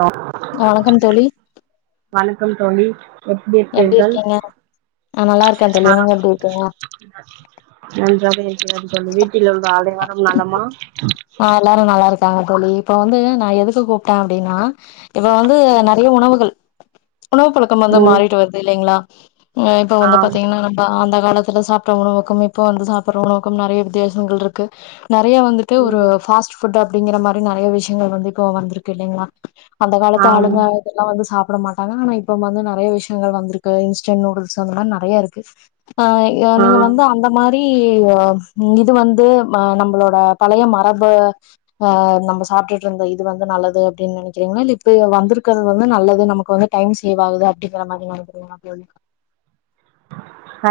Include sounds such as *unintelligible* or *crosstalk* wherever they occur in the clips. Hello வணக்கம் தோழி கம் தோழி எப்படி எப்டி இருகேர்கள் இருக்கீங்க ஆ நல்லா இருக்கே தோழி ந நீங்க எப்டி இருக்கீங்க நன்றாக இருக் செரி தோழி வீட்டில் உள்ள அனைவரு நலமா ஆ எல்லாருஃநல்லா இருக்காங்க தோழி இப்ப வந்து நா எதுக்கு கூப்பிட்டே அப்படின்னா இப்ப வந்து ம் நிறைய உணவுகள் உணவு பழக்கம் வந்து ம் மாறிட்டு வருது இல்லைங்களா இப்ப வந்து ஆம் பாத்தீங்கன்னா நம்ப அந்த காலத்துல சாப்ட்ட உணவுக்கும் இப்ப வந்து சாப்பிற உணவுக்கும் நிறைய வித்தியாசங்கள் இருக்கு நிறைய க்கு ஒரு ம் பாஸ்ட் ஃவூட் அப்படிங்கிற மாரி நிறைய விஷயங்கள் வந்து இப்போ வந்திருக்கு இல்லைங்களா அந்த காலத்து ஆம் ஆளுங்க இதெல்லா வந்து சா சாப்பட மாட்டாங்க ஆனா இப்ப வந்து நறைய விஷயங்கள் வந்திருக்கு இன்ஸ்டன்ட நூடுல்ஸ் அந்த மாதரி நறைய இருக்கு ஆ ஆ நீங்க வந்து அந்த மாரி *unintelligible* இது வந்து நம்மளோட பழைய மரபு அஹ் நம்ம சாப்பிட்டுட்டு இருந்த இது வந்து நல்லது அப்படின்னு நினைக்கிறீங்களா இல்ல இப்ப வந்திருக்கிறது வந்து நல்லது நமக்கு வந்து டைம் சேவ் ஆகுது அப்படிங்கிற மாதிரி நினைக்கிறீங்களா தோழி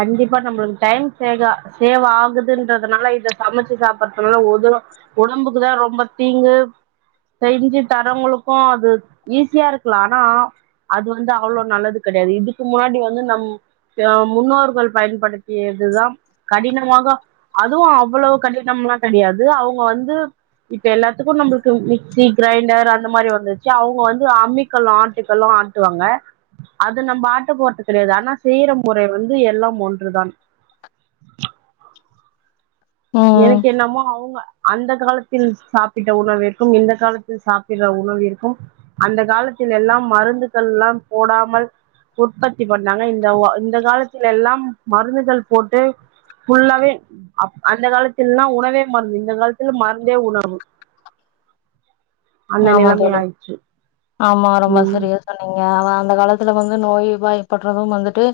கண்டிப்பா நம்மளுக்கு டைம் சேக சேவ் ஆகுதுன்றதுனால இத சமைச்சு சாப்படுறதுனால ஒத உடம்புக்குதா ரொம்ப தீங்கு செஞ்சு தரவங்களுக்கு அது ஈஸியா இருக்கலா ஆனா அது வந்து அவளோ நல்லது கிடையாது இதுக்கு முன்னாடி வந்து நம் முன்னோர்கள் பயன்படுத்தியதுதா கடினமாக அதுவு அவ்வளவு கடினம் எல்லா கிடையாது அவங்க வந்து இப்ப எல்லாத்துக்கும் நம்மளுக்கு மிக்சி கிரைண்டர் அந்த மாதிரி வந்துச்சு அவங்க வந்து அம்மிக்கல்லு ஆட்டுக்கல்லு ஆட்டுவாங்க அது நம்ம ஆட்ட போறது கிடையாது ஆனா செய்யற முறை வந்து எல்லாம் ஒன்றுதான் ம் எனக்கு என்னமோ அவங்க அந்த காலத்தில் சாப்பிட்ட உணவு இருக்கும் இந்த காலத்தில் சாப்பிடுற உணவு இருக்கும் அந்த காலத்தில் எல்லாம் மருந்துகள்ல்லாம் போடாமல் உற்பத்தி பண்ணாங்க இந்த இந்த காலத்தில் எல்லாம் மருந்துகள் போட்டு ஃபுல்லாவே ஆப் அந்த காலத்தில்லலா உணவே மருந்து இந்த காலத்துல மருந்தே உணவு அந்த ஆமா நிலைமை தோழி ஆயிடுச்சு ஆமா ரொம்ப ம் சரியா சொன்னீங்க அந்த காலத்துல வந்து நோய்வாய்ப்படுறது வந்துட்டு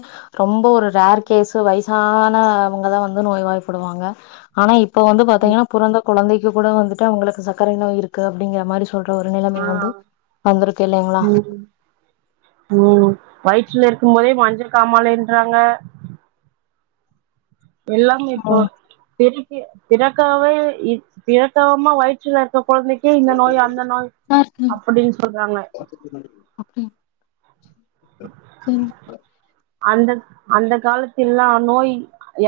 ரொம்போ ஒரு ரேர் கேஸ் வயசானவங்கதா வந்து நோய்வாய்படுவாங்க ஆனா இப்ப வந்து பாத்தீங்கனா புறந்த குழந்தை *unintelligible* கூட வந்துட்டு அவுங்களுக்கு சர்க்கரை நோய் இருக்கு அப்படிங்கிற மாரி சொல்லி ஆ இல்லைங்களா ம் ம் வயிற்றுல இருக் பிறக்கும்போதே மஞ்சள் காமாலைன்றாங்க எல்லாமே இப்போ ம். பெரிப் திறக்கவே திறக்காம வயிற்றுல இருக்க கொழந்தைக்கே இந்த நோய் அந்த நோய் அப்டின்னு சொல்றாங்க அப்டி *unintelligible* அந்த அந்த காலத்தில்லா நோய்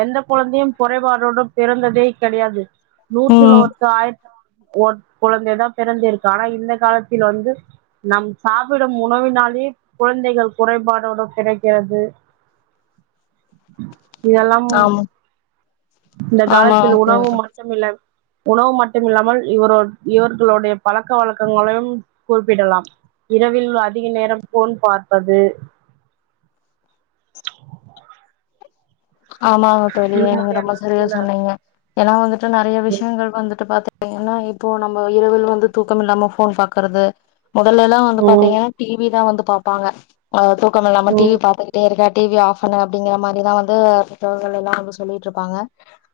எந்த கொழந்தையு கொறைபாடோட பிறந்ததே கிடையாது நூற்றுல ம் ஒருத்த ஆயி ஒர் கொழந்த தா பிறந்திருக்கு ஆனா இந்த காலத்தில வந்து நம் சாப்டு உணவினாலேயே குழந்தைகள் குறைபாடோட பிறக்கிறது து இதெல்லாம் ஆமா இந்த ஆமாங்க காலத்துல உணவு தோழி மட்டும் இல்ல உணவு மட்டுமில்லாமல் இவரோ இவர்களுடைய பழக்க வழக்கங்களையும் குறிப்பிடலாம் இரவில் அதிக நேரம் ஃபோன் பார்ப்பது ஆமா தோலி இந்த நீங்க ரொம்ப மாதிரியான சரியா சில சொன்னீங்க ஏனா வந்து ட்ட நறைய விஷயங்கள் வந்துட்டு பாத்தே ஏனா இப்போ நம்ம இரவில் வந்து தூக்கம் இல்லாம ஃபோன் பாக்குறது மொதல்லலா வந்து ம் பாத்தீங்கனா டிவி தா வந்து பாப்பாங்க அ தூக்கம் இல்லாம டிவி ம் பாத்துக்கிட்டே இருக்க டிவி ஆஃப் அடிங்க மாரிதா *unintelligible* புத்தகங்கள் எல்லா வந்து சொல்லிட்டுருப்பாங்க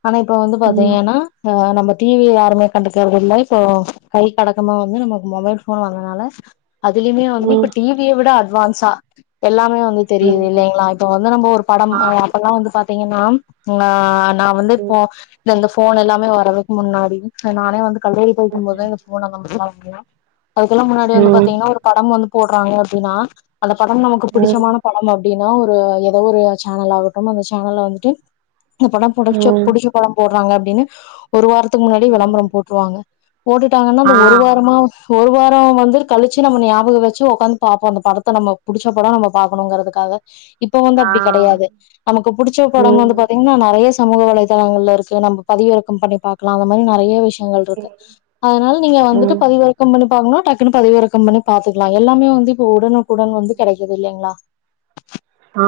ஆனா இப்ப வந்து ம் பாத்தீங்கன்னா ம் நம்ம டிவி யாருமே கண்டுக்கருதில்ல இப்போ கைக்கு அடக்கமா வந்து நமக்கு மொபைல் ஃபோன் வந்ததனால அதுலயுமே வந்து ம் இப்ப டிவிய விட அட்வான்ஸ் ச எல்லா இப்பயோ வந்து ம் தெரியுதில்லைங்களா இப்ப வந்து நம்ம ஒரு படம் ஆ அ அப்பா வந்து பாத்தீங்கனா அ நா வந்து இப்போ இந்த போன் எல்லாமே வறதுக்கு முன்னாடி நானே வந்து கல்லூரி படிக்கும்போதே *unintelligible* *unintelligible* அதுக்கெல்லா முன்னாடி வந்து ம் பாத்தீங்ன்னா ஒரு படம் வந்து போடுறாங்க அப்படின்னா அந்த படம் நமக்கு ம் புடிச்சமான படம் அத் பின்னா ஒரு ஏதோ ஒரு சேனல் ஆகட் கம்மா உங்க சேனல்ல வந்துட்டு எங்க படம் புடிச்ச ம் புடிச்ச படம் போட்றாங்க ங்க ஒரு வாரத்துக்கு முன்னாடி ம் விளம்பரம் போட்டுருவாங்க போட்டுட்டாங்கன்னா அந்த ஆ ஒரு வாரமா ஒரு வாரம் வந்து கழிச்சு நம்ம ஞாபக வெச்சு ஒக்காந்து பார்ப்போ அந்த படத்த நம்ம புடிச்ச படோ நம்ம பாணுங்கறிறதுக்காக இப்ப வந்து ஆ அப்படி கெடையாது நமக்கு புடிச்ச படம் வந்து ம் பாத்திங்ன்னா நெறயச் சமூக வலைதளங்கல்லருக்கு நம்ப பதிவிறக்கம் பண்ணி பாக்லா அந்த மாரி நெற் றைய விஷ்யங்கள் ம் இருக்கு அதனால நீங்க வந்துட்டு ம் பதிவிறக்கம் பண்ணி பாக்னுனா டக்குன்னு பதிவிறக்கம் பண்ணி பாத்துக்கலா எல்லாமே வந்து உடனுக்குடன் வந்து கேடைக்குது இல்லைங்ளா ஆ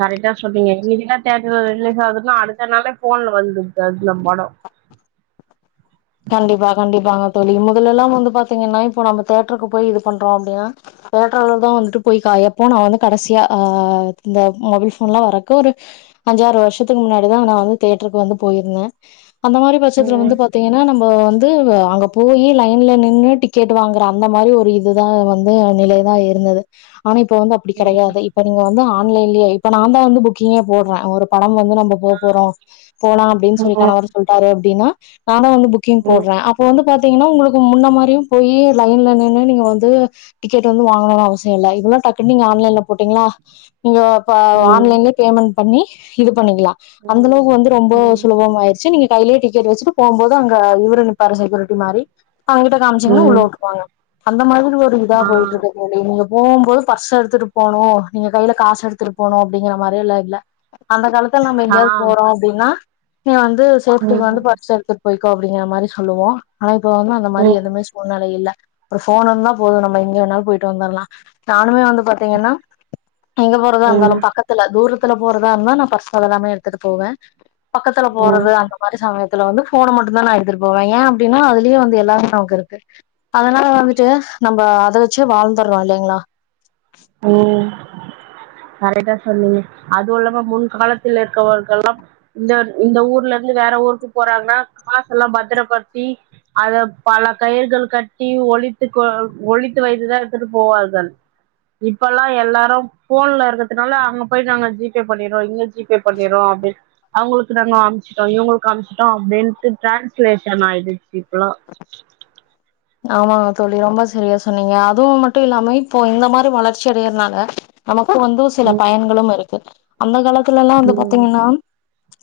கரெட்டா சொன்னீங்க இன்னிகுதா தேட்ர்ல ரிலீஸ் ஆவுதுன்னா அடுத்த நாளே ஃபோன்ல வந்துற்து அந்த படோ கண்டிப்பா கண்டிப்பாங்க தோழி முதலெல்லாம் வந்து பாத்திங்கன்னா இப்போ நம்ம தேட்ருக்கு போய் இது பண்றோ அப்டின்னா தேட்ருலதான் வந்துட்டு போய் கயப்போ நா வந்து கடசியா ஆ இந்த மொபல் ஃபோன்ல்லா வரற்க்கு ஒரு அஞ்சாறு வருஷ்ஷத்துக் முன்னாடிதான் நா வந்து தேட்ருக்கு வந்து போயிருந்த அந்த மாறி பட்சத்துல ம் வந்து பாத்திங்க நம்ம வந்து அங்க போயி லைன்ல நின்னு டிக்கெட் வாங்ற அந்த மாறி ஒரு இதுதான் வந்து நிலைதான் இருந்தது ஆனா இப்ப வந்து அப்டி ம் கேடையாது இப்ப நீங்க வந்து ஆன்லைன்லயே இப்ப நான் தா வந்து புக்கிங்கே போட்றேன் ஒரு ப டம் வந்து நம்ப போ போறோ போலா அப்டின் சொல் ம் கணவர் சொல்ட்டாரு டினா ஆனா வந்து பா புக்கிங் ம் போட்ற அப்ப வந்து பாத்திங்ன்னா உங்ளுக்கு முன்ன மாறியும் போயி லைன்ல நின்னு நீங்க வந்து டிக்கெட்டு வந்து வாங்னுன்னு அவசியோ இல்ல இதுனா டக்னுன்னு நீங்க ஆன்லைன்ல போட்டிங்ளா இங்க ப ம் ஆன்லைன்லே பேமண்ட் பண்ணி இது பண்ணிக்லா ம் அந்தளவுக்கு வந்து ரொம்போ ம் சுலபோம் ஆய்ருச்சு நீங்க கைய்லியே டிக்கெட் வச்சிட்டு போவும்போது அங்க இவ்ரு நிப்பாரு செக்யுரிட்டி மாறி அவ்ங்கிட்ட காமிச்சிங்ன்னா உள்ள ம் உட்ருவாங்க அந்த மாதிரி ஒரு இதா ஆ போயிட்ருக்கு தோழி நீங்க போவும்போது பர்ஸ் எடுத்துட்டு போணும் நீங்க கையில காஸ் எடுத்துட்டு போணும் அப்டிங்கிற மாறியல்ல இல்ல அந்த காலத் இப்ப நாங்க ஆ எங்கயாது போறோ அப்டின்னா நீங்க வந் து ம் சோப்துங்க வந்து ம் பார்த்த சாரதி போய்கோ அப்டிங்ற மாறி சொல்லுவோம் ஆனா இப்ப வந்து அந்த மாதிரி ம் எவுமே சூழ்நிலை இல்ல அப்பற ஃபோன் இருந்தா போது நம்ம எங்கே வேணாலு போய்ட்டு வந்துரலா நானுமே வந்து பாத்திங்கன்னா எங்க போறதா இருந்தாலு பக்கத்துல தூரத்துல போறதா இருந்தா நா பர்ஸ் அதெல்லாமே எடுத்துட்டு போவே பக்கத்துல போறது ம் அந்த மாரி சமயத்துல வந்து போன மட்டுதா நா எடுத்துட்டு போவே ஏ அப்டின்னா அதுலயே வந்து எல்லாமே நமக்கு இருக்கு அதுனால வந்துட்டு நம்ம அத வெச்சு வாழ்ந்தறோ இல்லைங்களா ம் கரெக்டா சொன்னீங்க அது உலகோ முன் காலத்துல இருக்கிறவர்களாம் இந்த இந்த ஊர்ல இருந்து வேற ஊருக்கு போறாங்கன்னா காசு எல்லா பத்திரப்படுத்தி அத பல கயிர்கள் கட்டி ஒழித்து கொ ஒழித்து வைத்துதா எடுத்துட்டு போவோர்கள் இப்பல்லா எல்லாரும் போன்ல இருக்கதுனால அங்க போய் நாங்க ஜிபே பண்ணிறோ இங்க ஜிபே பண்ணிறோ அப்டின் அவுங்களுக்கு நாங்க அம்முச்சுட்டோ இவுங்களுக்கு அம்முச்சுட்டோ அப்டின்ட்டு ட்ரேன்ஸ்லேஷன் ஆயிடுச்சு இப்புல ஆமாங்க தோழி ரொம்ப செரியா சொன்னீங்க அதுவும் மட்டு இல்லாம இப்போ இந்த மாதிரி வளர்ச்சி அடையதுனால நமக் இப்போ வந்து சில ம் பயன்களும் இருக்கு அந்த காலத் த்துல்லா வந்து ம் பாத்தீங்கன்னா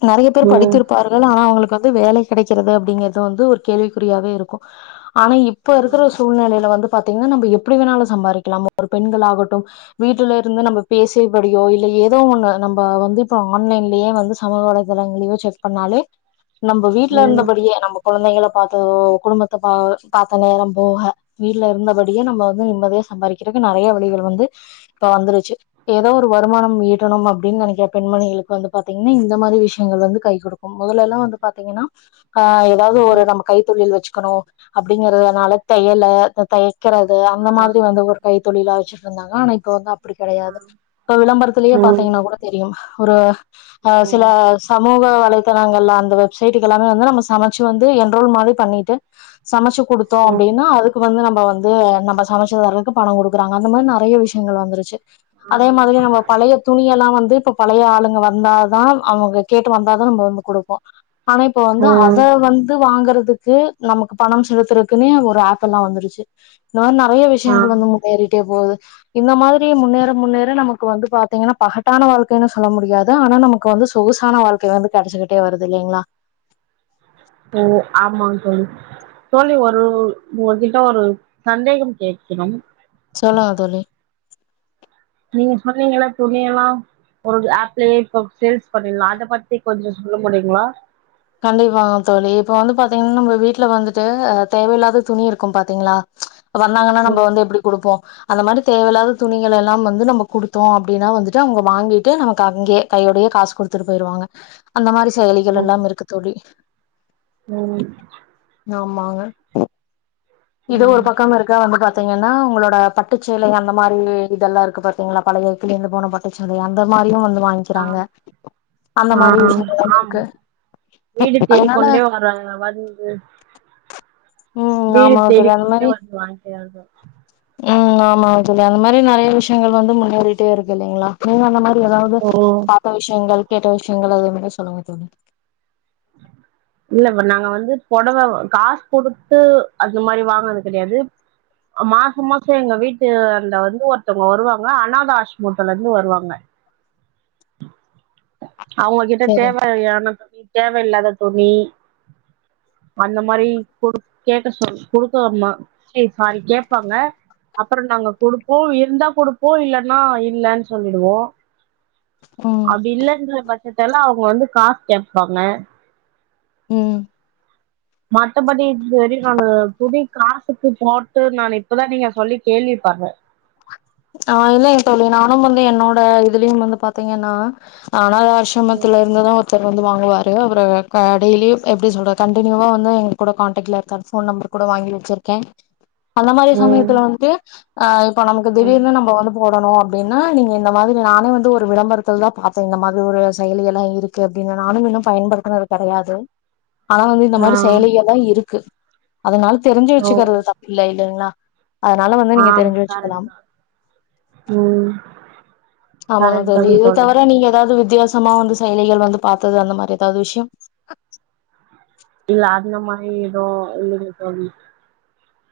நெறைய பேர் ம் படித்திருப்பார்கள் ஆனா அவுங்களுக் க்காக வேலை கிடைக்கிறது அப்டிங்கிறது வந்து ஒரு கேள்விக்குறியாவே இருக்கு ஆனா இப்ப இருக்குற ம் சூழ்நிலைல வந்து பாத்தீங்கன்னா நம்ம எப்புடி வேணாலு சம்பாரிக்கலா ஒரு பெண்களாட்டு வீட்டுல இருந்து நம்ம பேசியபடியோ இல்ல ஏதோ ஒண்ணு நம்ம வந்து இப்ப ஆன்லைன்லயே வந்து சமூக வலைதளங்களயோ செக் பண்ணாலே நம்ம வீட்ல ம் இருந்தபடியே நம்ம கொழந்தைங்கள பாத்ததோ குடும்பத்த பா பாத்த நேரம் போக வீட்டுல இருந்தபடியே நம்ம வந்து நிம்மதியா சம்பாரிக்கிறதுக்கு நெறைய வழிகள் வந்து இப்ப வந்துருச்சு ஏதோ ஒரு வருமானம் ஈட்டணும் அப்டின் நினைக்கிற பெண்மணிகளுக் வந்து பாத்தீங்கன்னா இந்த மாரியி விஷியங்கள் வந்து கை குடுக்க முதல எல்லா வந்து பாத்தீங்குன்னா ஆஹ ஏதாவுது ஒரு நம்ம கைத் தொழில் வெச் க்கனு அப்டிங்குறதுனால தையில இந் தை க்கிறது அந்த மாரி வந்து ஒரு கை தொழிலா வெச்சுட்ருந்தாங்க அனா இப்ப வந்து அப்டி கெடையாது இப்ப விளம்பரத்திலேயே ம் ம் பாத்தீங்கன்னா கூட தெரியு ஒரு ஆ சில சம *unintelligible* வலைத்தளங்கள்ளா அந்த வெப்சைட்டுக்கு எல்லாமே வந்து நம்ம சமச்சு வந்து என்ரோல் மாதிரி பண்ணிட்டு சமச்சு குடுத்தோ அப்டின்னா அதுக்கு வந்து நம்ம நம்ம வந்து நம்ம சமச்சுதரக்கு பணோ குடுக்குறாங்க அந்த மாரி நறியா விஷயங்கள் வந்துருச்சு அதே மாதிரி நம்ம பழைய துணி எல்லா வந்து து இப்ப பழைய ஆளுங்க வந்தா தா அவுங்க கேட்டு வந்தா தா நம்ம வந்து குடுப்போ ஆனா இப்ப வந்து அத ம் ம் வந்து வாங்க ததுக்கு நமக் பணம் செலுத்துருக்குன்னே ஒரு ஆப்பு எல்லா வந்துருச்சு நா நறியா ஆ விஷயங்கள் வந்து முன்னேறிட்டே போகுது இந்த மாதிரி முன்னேற முன்னேற நமக்கு வந்து பாத்தீங்கன்னா பகட்டான வாழ்க்கைனு சொல்ல முடியாது ஆனா நமக்கு வந்து சொகுசான வாழ்க்கை வந்து கடச்சிக்கிட்டே வருது இல்லைங்குளா ஓ ஆமாங் தோழி தோழி ஒரு உங்ககிட்ட ஒரு சந்தேகம் கேக்கிணும் சொல்லுங்க தோழி நீங்க சொன்னீங்கல துணிய எல்லா ஒரு ஆப்லயே ஒரு சேல்ஸ் பண்ணிடலா அத பத்தி கொஞ்சோ சொல்ல முடியுங்களா கண்டிபாங்க தோழி இப்ப வந்து பாத்தீங்கன்னா நம்ம வீட்டுல வந்துட்டு அ தேவையில்லாத துணியிருக்கும் பாத்தீங்களா வந்தாங்கன்னா நம்போ ம் வந்து எப்டி குடுப்போ அது மாரி தேவைலாத துணிகள் எல்லாம் வந்து நம்ம கூடுத்தோம் அப்டின்னா வந்துட்டு அவுங்க வாங்கிட்டு நமக்கு அங்கே கையோடயே காசு குடுத்துட்டு இச் போயிருவாங்க அந்த மாரி செயலிகள் ம் எல்லாம் இருக்கு தோழி ம் ஆம் தோ வாங்க இது ஒரு ம் பக்கம் இருக்கா வந்து பாத்தீங்கன்னா உங்களோட பக் பட்டுச்சேலஅந்த மாரி இதெல்லா இருக்கு பாத்தீங்களா பழைய கிழிஞ்சு போன பட்டுச்சேல அந்த மாரியும் வன்ட்டு ஆ வாங்கிக்கிறாங்க அந்த ஆ மாரி விஷயலும் ஆம் இருக்கு வீடு அதனால தேடிக்கொண்டே வராங்கலா வந்து ம் வீடு ஆமாங்க தோழி அந்த தேடிக்கொண்டே மாரி வந்து வாங்கிறாங்க ம் ஆமா ஆ தோழி அந்த மாரி நறைய விஷயங்கள் வந்து முன்னேறிட்டே இருக்கு இல்லலைங்களா நீங்க அந்த மாரி ஏதாவது ஓ பாத்த விஷயங்கள் கேட்ட விஷயங்கள அதுல இருந்து சொல்லுங்க தோழி இல்ல இப்ப நாங்க வந்து புடவ காஸ் குடுத்து அந்த மாரி வாங்குனுது கிடையாது மாசம் மாசம் எங்க வீட்டு இந்து வந்து ஒருத்தவங்க வருவாங்க அநாத ஹாஸ்ரமத்துல இருந்து ஒருத்தர் வருவாங்க அவுங்ககிட்ட செரிங் தேவையான துணி தேவயில்லாத துணி அந்த மாரி கொடு கேட்டு சொ கொடுக்க சி சாரி கேட்பாங்க அப்புறோ நாங்க குடுப்போ இருந்தா குடுப்போ இல்லன்னா இல்லன்னு சொல்லிடுவோ ம் அப்டி இல்லன்ற பச் இதெல்ல அவுங்க வந்து காசு கேபாங்க உம் மத்தபடி இது வரி நா துணிக்கு புதுசு காசுக்கு போட்டு நா இப்பதா நீங்க சொல்லி கேள்விப்பட்றே ஆஹ் இல்லைங்க தோழி இப்ப நானு வந்து என்னோட இதுலயும் வந்து பாத்தீங்கன்னா அனதா ம் ஆஷிரமத்துல இருந்துதான் இது வந்து வாங்குவாரு அவரு கடையிலு எப்டி சொல்ற கண்டினுவா வந்து எங்க கூட கான்ட்ல இருக்காரு ஃபோன் நம்பர் கூட வாங்கி வச்சிருக்கே அந்த மாரி ம் சமயத்துல வன்டு ஆஹ் இப்ப நா ம் திடீர்னு நாம்ப போடணு அப்டின்னா நீங்க இந்த மாதிரி நானே வந்து ஒரு விளம்பரத்தல தா பாத்தே இந்த மாரி ஒரு செயலி எல்லா இருக்கு அப்டின்னு நானு இன்னு பயன்படுத்தினது கிடையாது ஆனா வந்து இந்த ஆ மாரி செயலிக இருக்கு அத நால தெரிஞ்சு ஓ வச்சுக்கறது தப்பில்ல இல்லைங்களா அதனால வந்து நீங்க தெரிஞ்சு வச்சுக்கலா உம் ஆமாங்க தோழி இத தவர நீங்க எதாவது வித்தியாச மா வந்து செயலிகள் வந்து பாத்தது அந்த மாரி எதாவது விஷயம் இல்ல அந்த மாரி எதோ இல்ல தோழி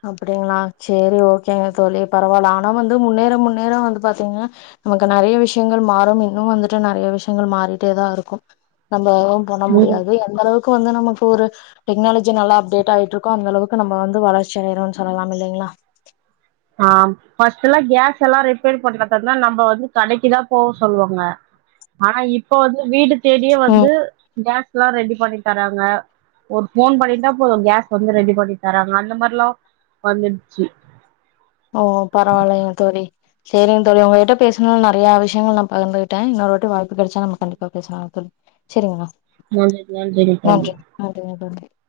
அப்டிங்ளா செரி ஓக்கேங்க தோழி பரவால ஆனா வந்து முன்னேர முன்னேர வந்து பாத்தீங்ன்னா நமக்கு நறைய விஷயங்கள் மாறும் இன்னும் வந்துட்டு நறைய விஷயங்கள் மாறிட்டேதா இருக்கு ந வேறெதோ பண்ண ம் முடியாது அந்த அளவுக் கு வந்து நம்ம ஃபோரு டெக்னாலஜிய நல்லா அப்டேட் ஆயீட்ருக்கோ அந்த அளவுக்கு நம வந்து வளர்ச் செயிரோன்னு சொல்லலாம் இல்லைங்ளா ஆம் ஃபர்ஸ்ட்டுல கேஸ் எல்லா ரிப்பேர் பண்றதர்தந்தா நம்ப வந்து கடைக்குதா போ சொல்லுவாங்க ஆனா இப்ப வந்து வீட்டு தேடியே ம் வந்து கேஸ்லா ரெடி பண்ணி தராங்க ஒரு போன் பண்ணிட்டா போதோ கேஸ் வந்து ரெடி பண்ணி தராங்க அந்த மாரில்லா வந்துடுச்சு ஓ பரவாலையேங் தோழி செரிங்க தோழி உங்ககிட்ட பேசணுல்ல நறைய விஷயங்கள் நா பகிந்துகிட்டே இன்னொருவாட்டி வா ப்பு கெடச்சா நம்ம கண்டிப்பா பேசலா தோழி செரிங்களா நன்றிங்க தோழி *unintelligible*